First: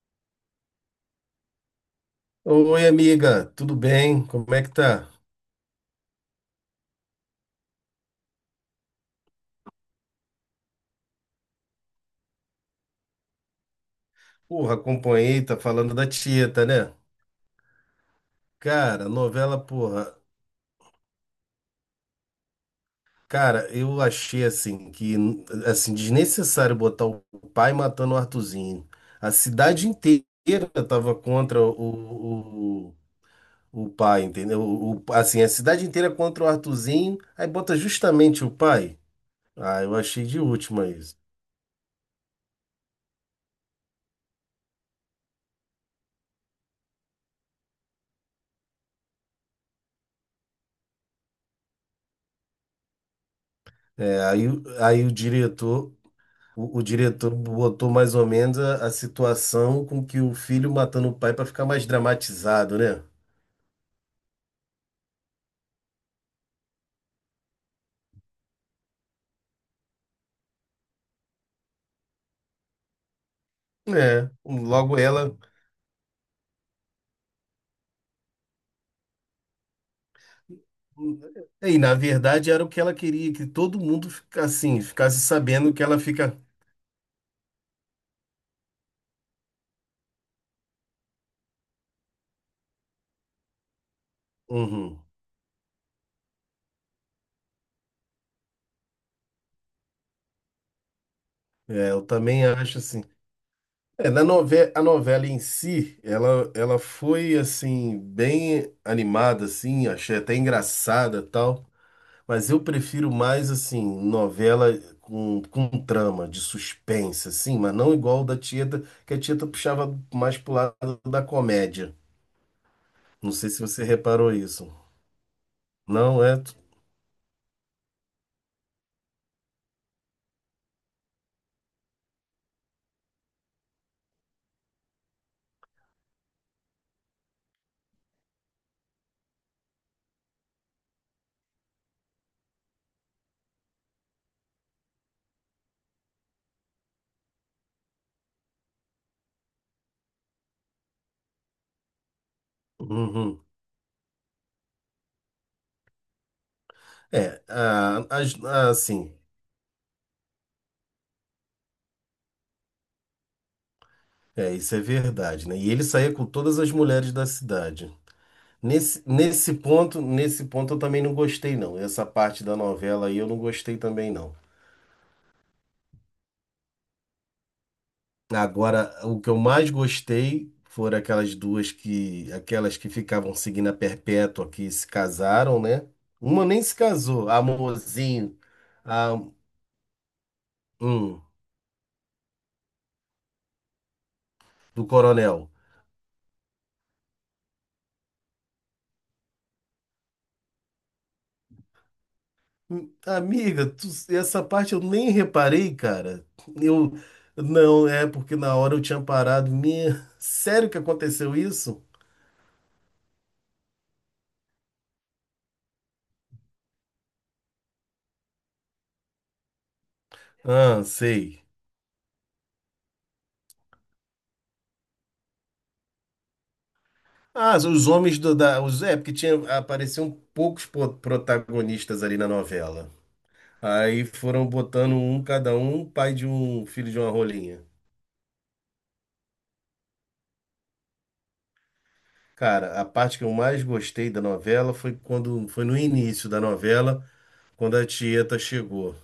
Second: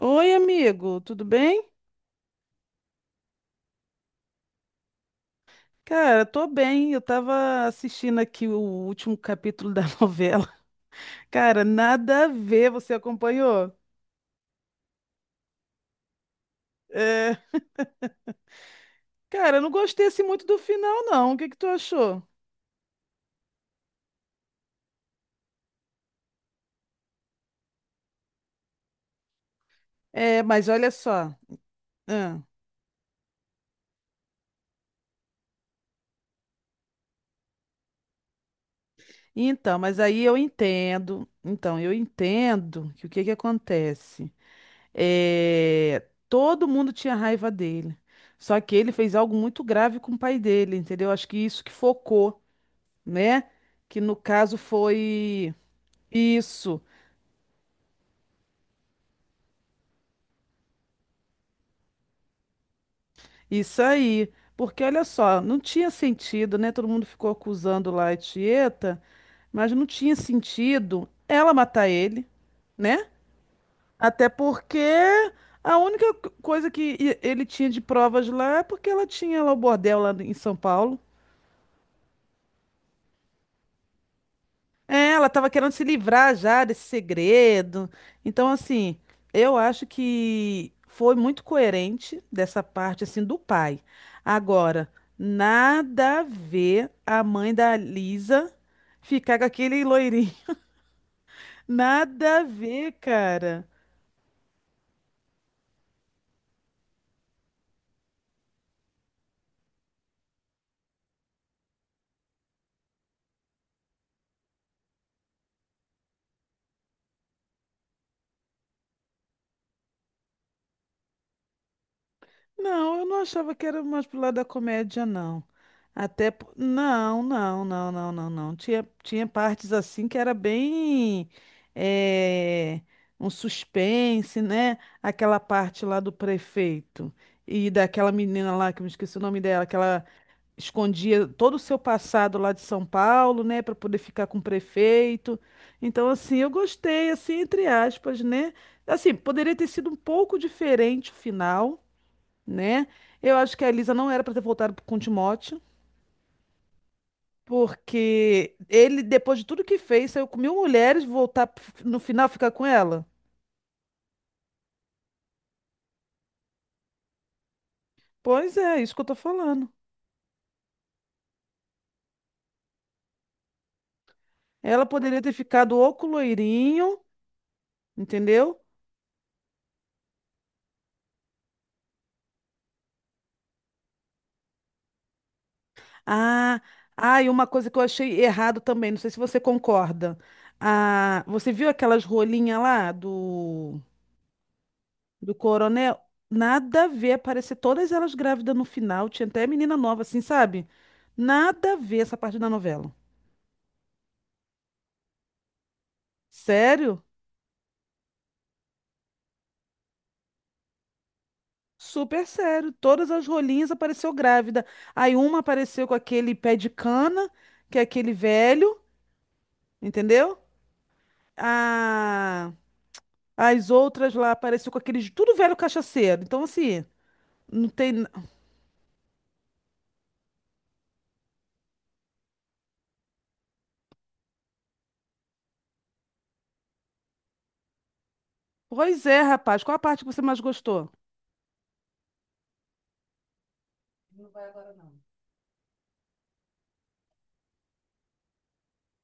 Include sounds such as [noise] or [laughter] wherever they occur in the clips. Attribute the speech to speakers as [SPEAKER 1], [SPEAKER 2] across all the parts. [SPEAKER 1] Oi, amigo, tudo bem?
[SPEAKER 2] Oi, amiga, tudo bem? Como é que tá?
[SPEAKER 1] Cara, tô bem. Eu tava assistindo aqui o último capítulo da [laughs] novela. Cara, nada a ver, você acompanhou?
[SPEAKER 2] Porra, acompanhei, tá falando da Tieta, né?
[SPEAKER 1] É,
[SPEAKER 2] Cara,
[SPEAKER 1] cara,
[SPEAKER 2] novela,
[SPEAKER 1] eu não gostei
[SPEAKER 2] porra.
[SPEAKER 1] assim muito do final, não. O que que tu achou?
[SPEAKER 2] Cara, eu achei assim que assim desnecessário botar o pai matando o Arthurzinho. A cidade
[SPEAKER 1] É,
[SPEAKER 2] inteira
[SPEAKER 1] mas olha
[SPEAKER 2] tava
[SPEAKER 1] só.
[SPEAKER 2] contra
[SPEAKER 1] Ah,
[SPEAKER 2] o pai, entendeu? Assim, a cidade inteira contra o Arthurzinho, aí bota justamente o pai.
[SPEAKER 1] então,
[SPEAKER 2] Ah, eu
[SPEAKER 1] mas aí
[SPEAKER 2] achei
[SPEAKER 1] eu
[SPEAKER 2] de última isso.
[SPEAKER 1] entendo. Então, eu entendo que o que que acontece? É, todo mundo tinha raiva dele. Só que ele fez algo muito grave com o pai dele, entendeu? Acho que isso que focou, né? Que no
[SPEAKER 2] É,
[SPEAKER 1] caso
[SPEAKER 2] aí o
[SPEAKER 1] foi
[SPEAKER 2] diretor.
[SPEAKER 1] isso,
[SPEAKER 2] O diretor botou mais ou menos a situação com que o filho matando o pai para ficar mais dramatizado, né?
[SPEAKER 1] isso aí. Porque olha só, não tinha sentido, né? Todo mundo ficou acusando lá a Tieta, mas não tinha sentido ela matar ele, né? Até
[SPEAKER 2] É,
[SPEAKER 1] porque
[SPEAKER 2] logo ela.
[SPEAKER 1] a única coisa que ele tinha de provas lá é porque ela tinha lá o bordel lá em São Paulo.
[SPEAKER 2] É, e na verdade era o que ela queria, que todo mundo ficasse assim,
[SPEAKER 1] É,
[SPEAKER 2] ficasse
[SPEAKER 1] ela estava querendo
[SPEAKER 2] sabendo que
[SPEAKER 1] se
[SPEAKER 2] ela
[SPEAKER 1] livrar
[SPEAKER 2] fica.
[SPEAKER 1] já desse segredo. Então, assim, eu acho que foi muito coerente dessa parte, assim, do pai. Agora,
[SPEAKER 2] Uhum.
[SPEAKER 1] nada a ver a mãe da Lisa ficar com aquele loirinho. [laughs]
[SPEAKER 2] É, eu
[SPEAKER 1] Nada a
[SPEAKER 2] também acho
[SPEAKER 1] ver,
[SPEAKER 2] assim.
[SPEAKER 1] cara.
[SPEAKER 2] A novela em si, ela foi assim, bem animada, assim, achei até engraçada tal. Mas eu prefiro mais, assim, novela com trama, de suspense, assim, mas não igual da Tieta, que a Tieta puxava mais pro lado da comédia.
[SPEAKER 1] Não, eu não
[SPEAKER 2] Não sei
[SPEAKER 1] achava
[SPEAKER 2] se
[SPEAKER 1] que era
[SPEAKER 2] você
[SPEAKER 1] mais pro
[SPEAKER 2] reparou
[SPEAKER 1] lado da
[SPEAKER 2] isso.
[SPEAKER 1] comédia, não.
[SPEAKER 2] Não
[SPEAKER 1] Até.
[SPEAKER 2] é?
[SPEAKER 1] Não, não, não, não, não, não. Tinha, tinha partes assim que era bem. eh, Um suspense, né? Aquela parte lá do prefeito e daquela menina lá, que eu me esqueci o nome dela, que ela escondia todo o seu passado lá de São Paulo, né, para poder ficar com o prefeito. Então, assim, eu gostei, assim, entre aspas, né? Assim, poderia ter sido um pouco diferente o final, né? Eu
[SPEAKER 2] Uhum.
[SPEAKER 1] acho que a Elisa não era pra ter voltado com o Timóteo, porque ele,
[SPEAKER 2] Assim,
[SPEAKER 1] depois de tudo que fez, saiu com 1000 mulheres, voltar no final ficar com ela.
[SPEAKER 2] é, isso é verdade, né? E ele saía com todas as mulheres da cidade.
[SPEAKER 1] Pois é, isso que eu tô falando.
[SPEAKER 2] Nesse ponto eu também não gostei, não. Essa parte da novela aí eu não gostei também, não.
[SPEAKER 1] Ela poderia ter ficado ou com o loirinho, entendeu?
[SPEAKER 2] Agora, o que eu mais gostei foram aquelas que ficavam seguindo a perpétua, que se casaram, né? Uma
[SPEAKER 1] Ah,
[SPEAKER 2] nem se
[SPEAKER 1] ah, e
[SPEAKER 2] casou, a
[SPEAKER 1] uma coisa que eu achei
[SPEAKER 2] Mozinho,
[SPEAKER 1] errado também, não sei
[SPEAKER 2] a
[SPEAKER 1] se você concorda. Ah,
[SPEAKER 2] um,
[SPEAKER 1] você viu aquelas rolinhas lá do...
[SPEAKER 2] do
[SPEAKER 1] Do
[SPEAKER 2] Coronel.
[SPEAKER 1] coronel, nada a ver. Aparecer todas elas grávidas no final. Tinha até menina nova, assim, sabe? Nada a ver essa parte da novela.
[SPEAKER 2] Amiga, essa parte eu nem reparei, cara. Eu,
[SPEAKER 1] Sério?
[SPEAKER 2] não, é porque na hora eu tinha parado. Minha, sério que aconteceu isso?
[SPEAKER 1] Super sério. Todas as rolinhas apareceu grávida. Aí uma apareceu com aquele pé de cana, que é aquele velho, entendeu?
[SPEAKER 2] Ah, sei.
[SPEAKER 1] A... As outras lá apareceu com aqueles tudo velho cachaceiro. Então, assim,
[SPEAKER 2] Ah,
[SPEAKER 1] não
[SPEAKER 2] os
[SPEAKER 1] tem.
[SPEAKER 2] homens é, porque tinha, apareciam protagonistas ali na novela. Aí foram botando um, cada um, pai de um filho de uma rolinha.
[SPEAKER 1] Pois é, rapaz. Qual a parte que você mais gostou?
[SPEAKER 2] Cara, a parte que eu mais gostei da novela foi quando foi no início da novela, quando a Tieta chegou.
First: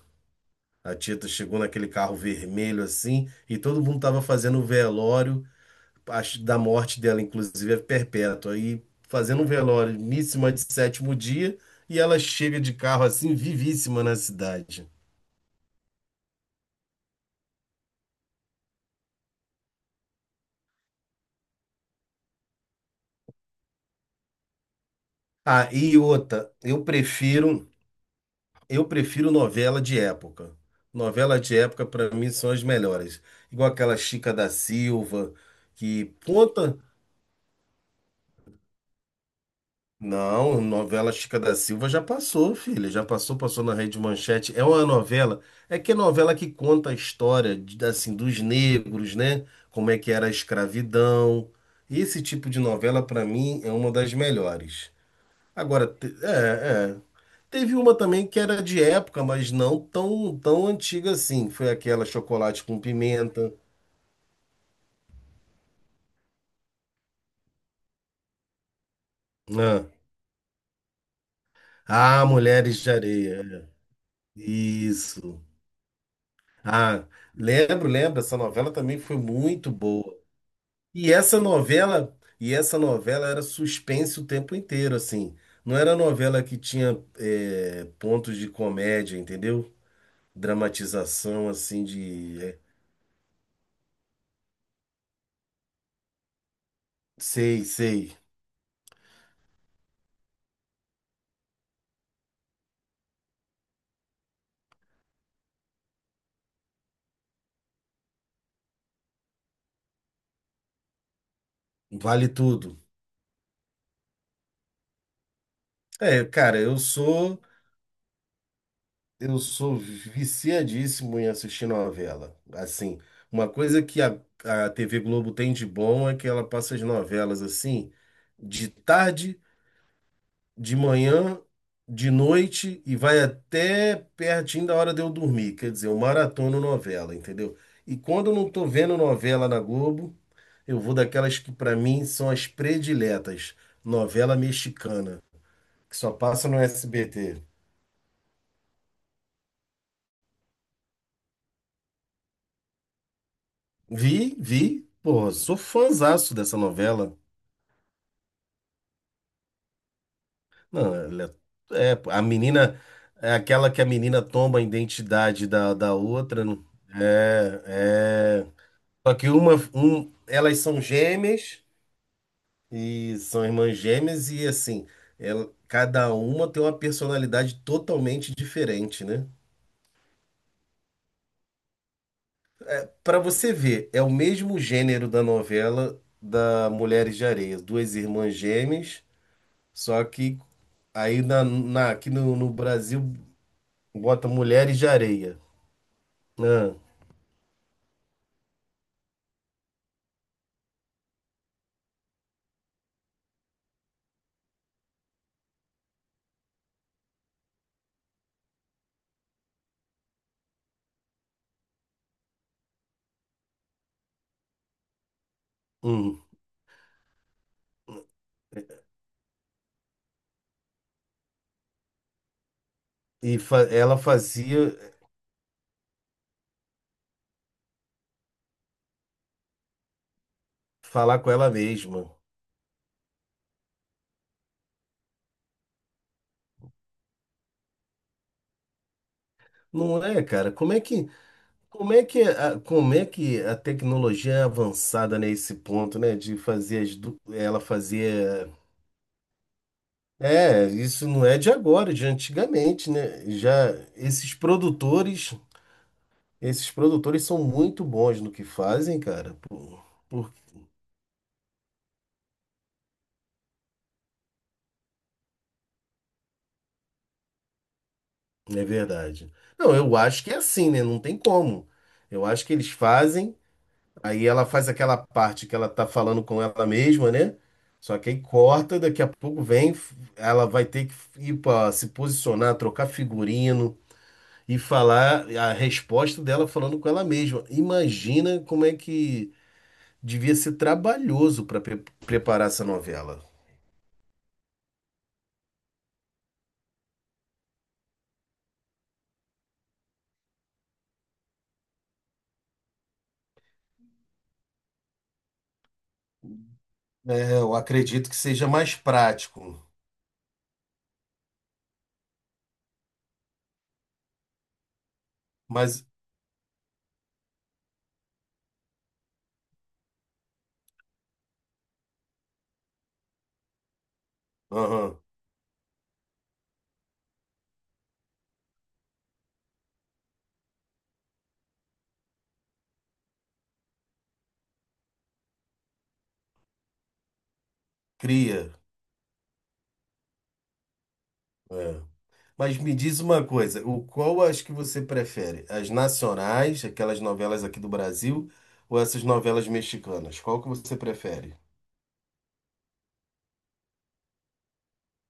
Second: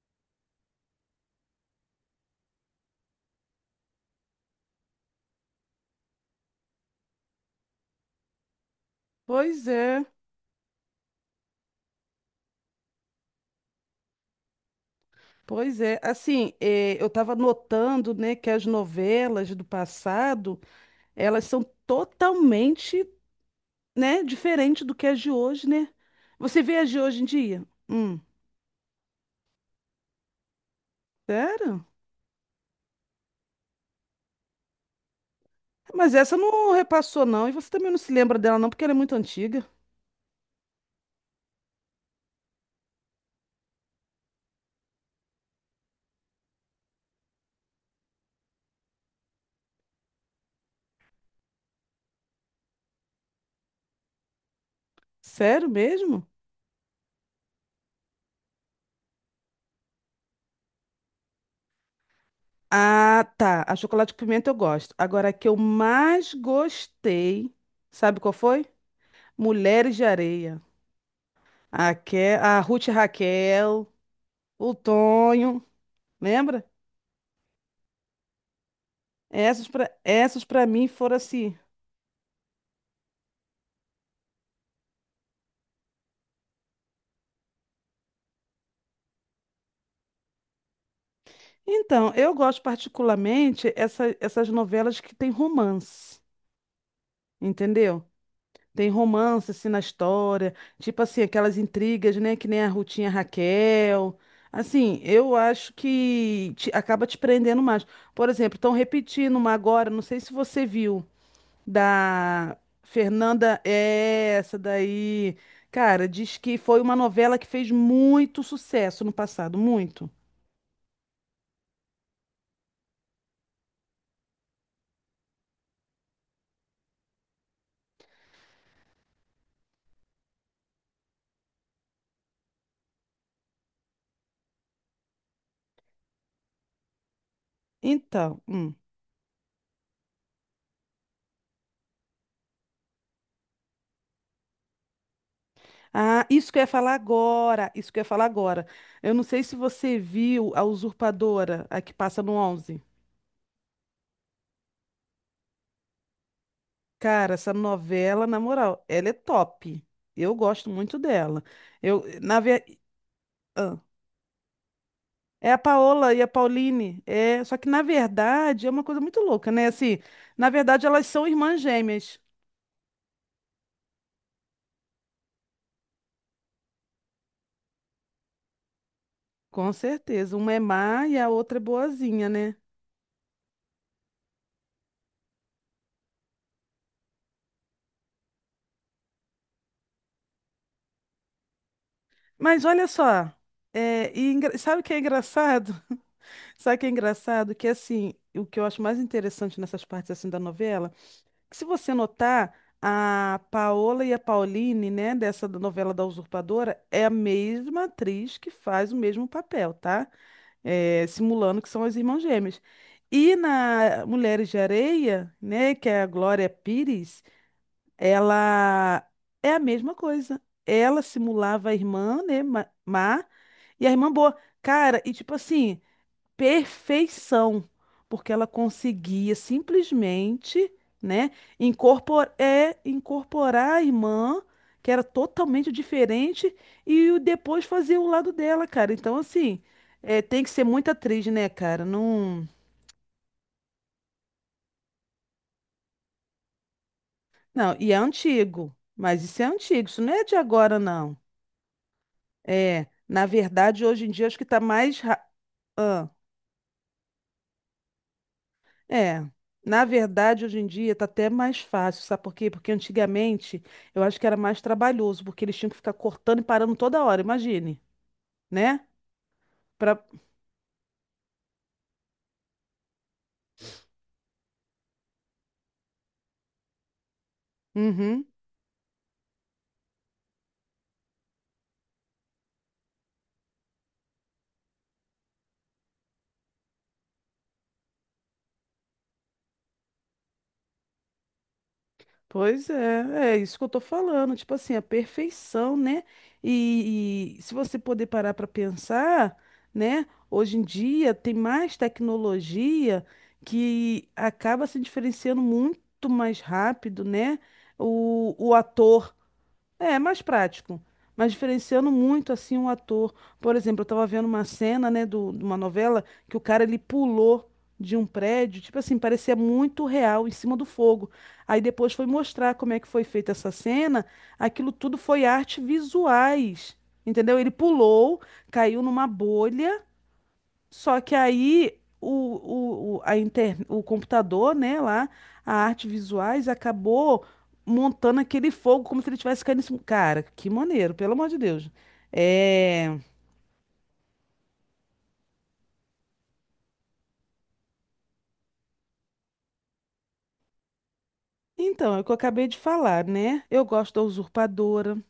[SPEAKER 2] A Tieta chegou naquele carro vermelho assim, e todo mundo tava fazendo o velório acho, da morte dela, inclusive é perpétua. E fazendo um
[SPEAKER 1] Pois
[SPEAKER 2] velório,
[SPEAKER 1] é.
[SPEAKER 2] missa de sétimo dia, e ela chega de carro assim, vivíssima na cidade.
[SPEAKER 1] Pois é, assim, eu estava notando, né, que as novelas do passado, elas são totalmente, né, diferente do que as de hoje,
[SPEAKER 2] Ah,
[SPEAKER 1] né?
[SPEAKER 2] e outra,
[SPEAKER 1] Você vê
[SPEAKER 2] eu
[SPEAKER 1] as de hoje em dia?
[SPEAKER 2] prefiro. Eu prefiro novela de época. Novela de
[SPEAKER 1] Sério?
[SPEAKER 2] época, para mim, são as melhores. Igual aquela Chica da Silva,
[SPEAKER 1] Mas
[SPEAKER 2] que
[SPEAKER 1] essa não
[SPEAKER 2] conta.
[SPEAKER 1] repassou, não, e você também não se lembra dela, não, porque ela é muito antiga.
[SPEAKER 2] Não, novela Chica da Silva já passou, filha. Já passou, passou na Rede Manchete. É uma novela. É que é novela que conta a história, assim, dos negros, né? Como é que era a escravidão. Esse tipo de novela, para mim, é uma das melhores.
[SPEAKER 1] Sério
[SPEAKER 2] Agora,
[SPEAKER 1] mesmo?
[SPEAKER 2] é, é. Teve uma também que era de época, mas não tão antiga assim. Foi aquela chocolate com
[SPEAKER 1] Ah,
[SPEAKER 2] pimenta.
[SPEAKER 1] tá, a Chocolate com Pimenta eu gosto. Agora, a que eu mais gostei, sabe qual foi?
[SPEAKER 2] Né?
[SPEAKER 1] Mulheres de Areia. A,
[SPEAKER 2] Ah,
[SPEAKER 1] A
[SPEAKER 2] Mulheres
[SPEAKER 1] Ruth e
[SPEAKER 2] de Areia.
[SPEAKER 1] Raquel,
[SPEAKER 2] É.
[SPEAKER 1] o
[SPEAKER 2] Isso.
[SPEAKER 1] Tonho. Lembra?
[SPEAKER 2] Ah, lembro, essa novela também foi
[SPEAKER 1] Essas
[SPEAKER 2] muito
[SPEAKER 1] para
[SPEAKER 2] boa.
[SPEAKER 1] essas para mim foram assim.
[SPEAKER 2] E essa novela era suspense o tempo inteiro, assim. Não era novela que tinha é, pontos de comédia, entendeu? Dramatização, assim,
[SPEAKER 1] Então, eu
[SPEAKER 2] de... é,
[SPEAKER 1] gosto particularmente essa, essas novelas que tem romance,
[SPEAKER 2] sei,
[SPEAKER 1] entendeu?
[SPEAKER 2] sei.
[SPEAKER 1] Tem romance assim na história, tipo assim, aquelas intrigas, né, que nem a Rutinha Raquel. Assim, eu acho que acaba te prendendo mais. Por exemplo, estão repetindo uma agora, não sei se você viu.
[SPEAKER 2] Vale
[SPEAKER 1] Da
[SPEAKER 2] tudo.
[SPEAKER 1] Fernanda, é essa daí. Cara,
[SPEAKER 2] É,
[SPEAKER 1] diz que
[SPEAKER 2] cara,
[SPEAKER 1] foi uma novela que fez muito sucesso no
[SPEAKER 2] eu
[SPEAKER 1] passado,
[SPEAKER 2] sou
[SPEAKER 1] muito.
[SPEAKER 2] viciadíssimo em assistir novela. Assim, uma coisa que a TV Globo tem de bom é que ela passa as novelas assim, de tarde, de manhã, de noite e vai até pertinho da hora de eu dormir. Quer dizer, eu maratono novela, entendeu? E quando eu
[SPEAKER 1] Então,
[SPEAKER 2] não tô
[SPEAKER 1] hum.
[SPEAKER 2] vendo novela na Globo, eu vou daquelas que pra mim são as prediletas, novela mexicana, que só
[SPEAKER 1] Ah,
[SPEAKER 2] passa
[SPEAKER 1] isso
[SPEAKER 2] no
[SPEAKER 1] que eu ia falar
[SPEAKER 2] SBT.
[SPEAKER 1] agora, isso que eu ia falar agora. Eu não sei se você viu A Usurpadora, a que passa no onze.
[SPEAKER 2] Vi, vi. Pô, sou fãzaço dessa novela.
[SPEAKER 1] Cara, essa novela, na moral, ela é top. Eu gosto
[SPEAKER 2] Não,
[SPEAKER 1] muito
[SPEAKER 2] ela
[SPEAKER 1] dela.
[SPEAKER 2] é,
[SPEAKER 1] Eu,
[SPEAKER 2] é, a
[SPEAKER 1] na verdade.
[SPEAKER 2] menina é aquela que a menina toma a identidade
[SPEAKER 1] É a
[SPEAKER 2] da
[SPEAKER 1] Paola e a
[SPEAKER 2] outra. Não.
[SPEAKER 1] Pauline. É, só
[SPEAKER 2] É,
[SPEAKER 1] que na
[SPEAKER 2] é.
[SPEAKER 1] verdade é uma coisa
[SPEAKER 2] Só
[SPEAKER 1] muito
[SPEAKER 2] que
[SPEAKER 1] louca,
[SPEAKER 2] uma,
[SPEAKER 1] né? Assim,
[SPEAKER 2] um,
[SPEAKER 1] na
[SPEAKER 2] elas são
[SPEAKER 1] verdade elas são irmãs
[SPEAKER 2] gêmeas
[SPEAKER 1] gêmeas,
[SPEAKER 2] e são irmãs gêmeas e assim, ela, cada uma tem uma personalidade totalmente diferente, né?
[SPEAKER 1] com certeza. Uma é má e a outra é boazinha, né?
[SPEAKER 2] Para você ver, é o mesmo gênero da novela da Mulheres de Areia, duas irmãs gêmeas. Só que aqui no
[SPEAKER 1] Mas olha
[SPEAKER 2] Brasil
[SPEAKER 1] só, é,
[SPEAKER 2] bota
[SPEAKER 1] e
[SPEAKER 2] Mulheres
[SPEAKER 1] sabe o
[SPEAKER 2] de
[SPEAKER 1] que é
[SPEAKER 2] Areia.
[SPEAKER 1] engraçado? [laughs]
[SPEAKER 2] Ah,
[SPEAKER 1] Sabe o que é engraçado? Que assim, o que eu acho mais interessante nessas partes assim da novela, que se você notar, a Paola e a Pauline, né, dessa da novela da Usurpadora, é a mesma atriz que faz o mesmo papel, tá? Simulando que são as irmãs gêmeas. E na Mulheres de Areia, né, que é a
[SPEAKER 2] hum.
[SPEAKER 1] Glória Pires, ela é a mesma coisa. Ela simulava a irmã, né, má, e a
[SPEAKER 2] Ela
[SPEAKER 1] irmã boa.
[SPEAKER 2] fazia
[SPEAKER 1] Cara, e tipo assim, perfeição, porque ela conseguia simplesmente,
[SPEAKER 2] falar com
[SPEAKER 1] né,
[SPEAKER 2] ela mesma.
[SPEAKER 1] incorporar a irmã, que era totalmente diferente, e depois fazer o lado dela, cara. Então, assim,
[SPEAKER 2] Não
[SPEAKER 1] é,
[SPEAKER 2] é,
[SPEAKER 1] tem que
[SPEAKER 2] cara?
[SPEAKER 1] ser muito atriz, né, cara?
[SPEAKER 2] Como é que,
[SPEAKER 1] Não,
[SPEAKER 2] a, como é que a tecnologia é avançada nesse ponto, né? De fazer ela
[SPEAKER 1] não, e é
[SPEAKER 2] fazia.
[SPEAKER 1] antigo, mas isso é antigo, isso não é de
[SPEAKER 2] É,
[SPEAKER 1] agora,
[SPEAKER 2] isso
[SPEAKER 1] não.
[SPEAKER 2] não é de agora, é de
[SPEAKER 1] É,
[SPEAKER 2] antigamente, né?
[SPEAKER 1] na verdade, hoje em dia, acho que tá mais. ra-
[SPEAKER 2] Esses produtores são muito bons no que fazem,
[SPEAKER 1] É,
[SPEAKER 2] cara. Por-
[SPEAKER 1] na
[SPEAKER 2] Porque
[SPEAKER 1] verdade, hoje em dia tá até mais fácil, sabe por quê? Porque antigamente eu acho que era mais trabalhoso, porque eles tinham que ficar cortando e parando toda hora, imagine,
[SPEAKER 2] é
[SPEAKER 1] né?
[SPEAKER 2] verdade. Não, eu
[SPEAKER 1] Pra...
[SPEAKER 2] acho que é assim, né? Não tem como. Eu acho que eles fazem, aí ela faz aquela parte que ela tá falando com ela mesma, né? Só que aí
[SPEAKER 1] Uhum.
[SPEAKER 2] corta, daqui a pouco vem, ela vai ter que ir pra se posicionar, trocar figurino e falar a resposta dela falando com ela mesma. Imagina como é que devia ser trabalhoso para preparar essa
[SPEAKER 1] Pois
[SPEAKER 2] novela.
[SPEAKER 1] é, é isso que eu tô falando, tipo assim, a perfeição, né? E se você poder parar pra pensar, né? Hoje em dia tem mais tecnologia que acaba se diferenciando muito mais rápido,
[SPEAKER 2] É,
[SPEAKER 1] né?
[SPEAKER 2] eu acredito que seja
[SPEAKER 1] O
[SPEAKER 2] mais
[SPEAKER 1] ator.
[SPEAKER 2] prático,
[SPEAKER 1] É, mais prático, mas diferenciando muito assim um ator. Por exemplo, eu tava vendo uma cena, né, de uma
[SPEAKER 2] mas
[SPEAKER 1] novela que o cara ele pulou de um prédio, tipo assim, parecia muito real em cima do fogo. Aí depois foi mostrar como é que foi feita essa cena, aquilo tudo
[SPEAKER 2] aham,
[SPEAKER 1] foi arte visuais. Entendeu? Ele pulou, caiu numa bolha, só que aí o computador, né, lá, a arte visuais, acabou montando aquele
[SPEAKER 2] cria.
[SPEAKER 1] fogo como se ele tivesse caindo em cima. Cara, que maneiro, pelo amor de Deus.
[SPEAKER 2] Mas me
[SPEAKER 1] É...
[SPEAKER 2] diz uma coisa, o qual as que você prefere? As nacionais, aquelas novelas aqui do Brasil, ou essas novelas mexicanas? Qual que você prefere?
[SPEAKER 1] Então, é o que eu acabei de falar, né? Eu gosto da Usurpadora.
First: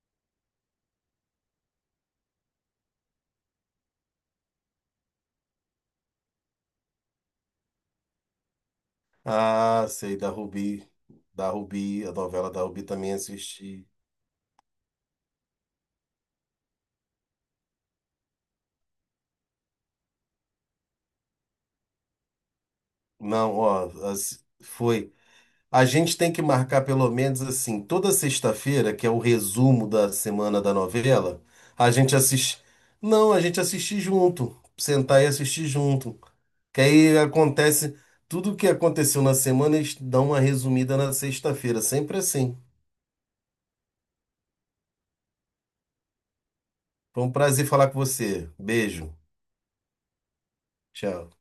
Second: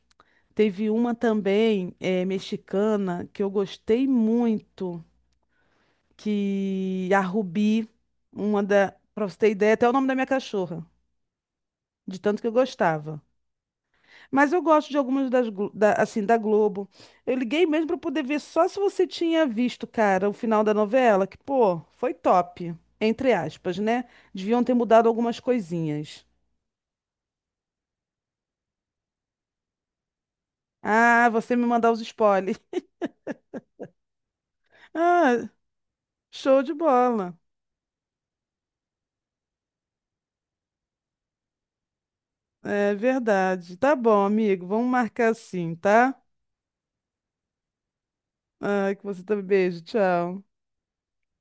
[SPEAKER 1] Teve uma também, é, mexicana, que eu gostei muito, que a Rubi, uma da... Pra você ter ideia,
[SPEAKER 2] Ah,
[SPEAKER 1] até o nome da
[SPEAKER 2] sei,
[SPEAKER 1] minha
[SPEAKER 2] da
[SPEAKER 1] cachorra,
[SPEAKER 2] Rubi. Da Rubi, a
[SPEAKER 1] de tanto que
[SPEAKER 2] novela
[SPEAKER 1] eu
[SPEAKER 2] da Rubi também
[SPEAKER 1] gostava.
[SPEAKER 2] assisti.
[SPEAKER 1] Mas eu gosto de algumas das, da, assim, da Globo. Eu liguei mesmo para poder ver só se você tinha visto, cara, o final da novela, que, pô, foi top, entre
[SPEAKER 2] Não,
[SPEAKER 1] aspas,
[SPEAKER 2] ó,
[SPEAKER 1] né?
[SPEAKER 2] as-
[SPEAKER 1] Deviam ter mudado
[SPEAKER 2] foi.
[SPEAKER 1] algumas
[SPEAKER 2] A gente
[SPEAKER 1] coisinhas.
[SPEAKER 2] tem que marcar pelo menos assim, toda sexta-feira, que é o resumo da semana da
[SPEAKER 1] Ah,
[SPEAKER 2] novela,
[SPEAKER 1] você me mandar
[SPEAKER 2] a
[SPEAKER 1] os
[SPEAKER 2] gente
[SPEAKER 1] spoilers.
[SPEAKER 2] assiste.
[SPEAKER 1] [laughs]
[SPEAKER 2] Não, a gente assiste junto. Sentar e
[SPEAKER 1] Ah,
[SPEAKER 2] assistir junto.
[SPEAKER 1] show de
[SPEAKER 2] Que aí
[SPEAKER 1] bola.
[SPEAKER 2] acontece tudo o que aconteceu na semana, eles dão uma resumida na sexta-feira. Sempre assim.
[SPEAKER 1] É verdade. Tá bom, amigo. Vamos marcar assim, tá?
[SPEAKER 2] Foi um prazer falar com você.
[SPEAKER 1] Ah, que
[SPEAKER 2] Beijo.
[SPEAKER 1] você também. Beijo, tchau.
[SPEAKER 2] Tchau.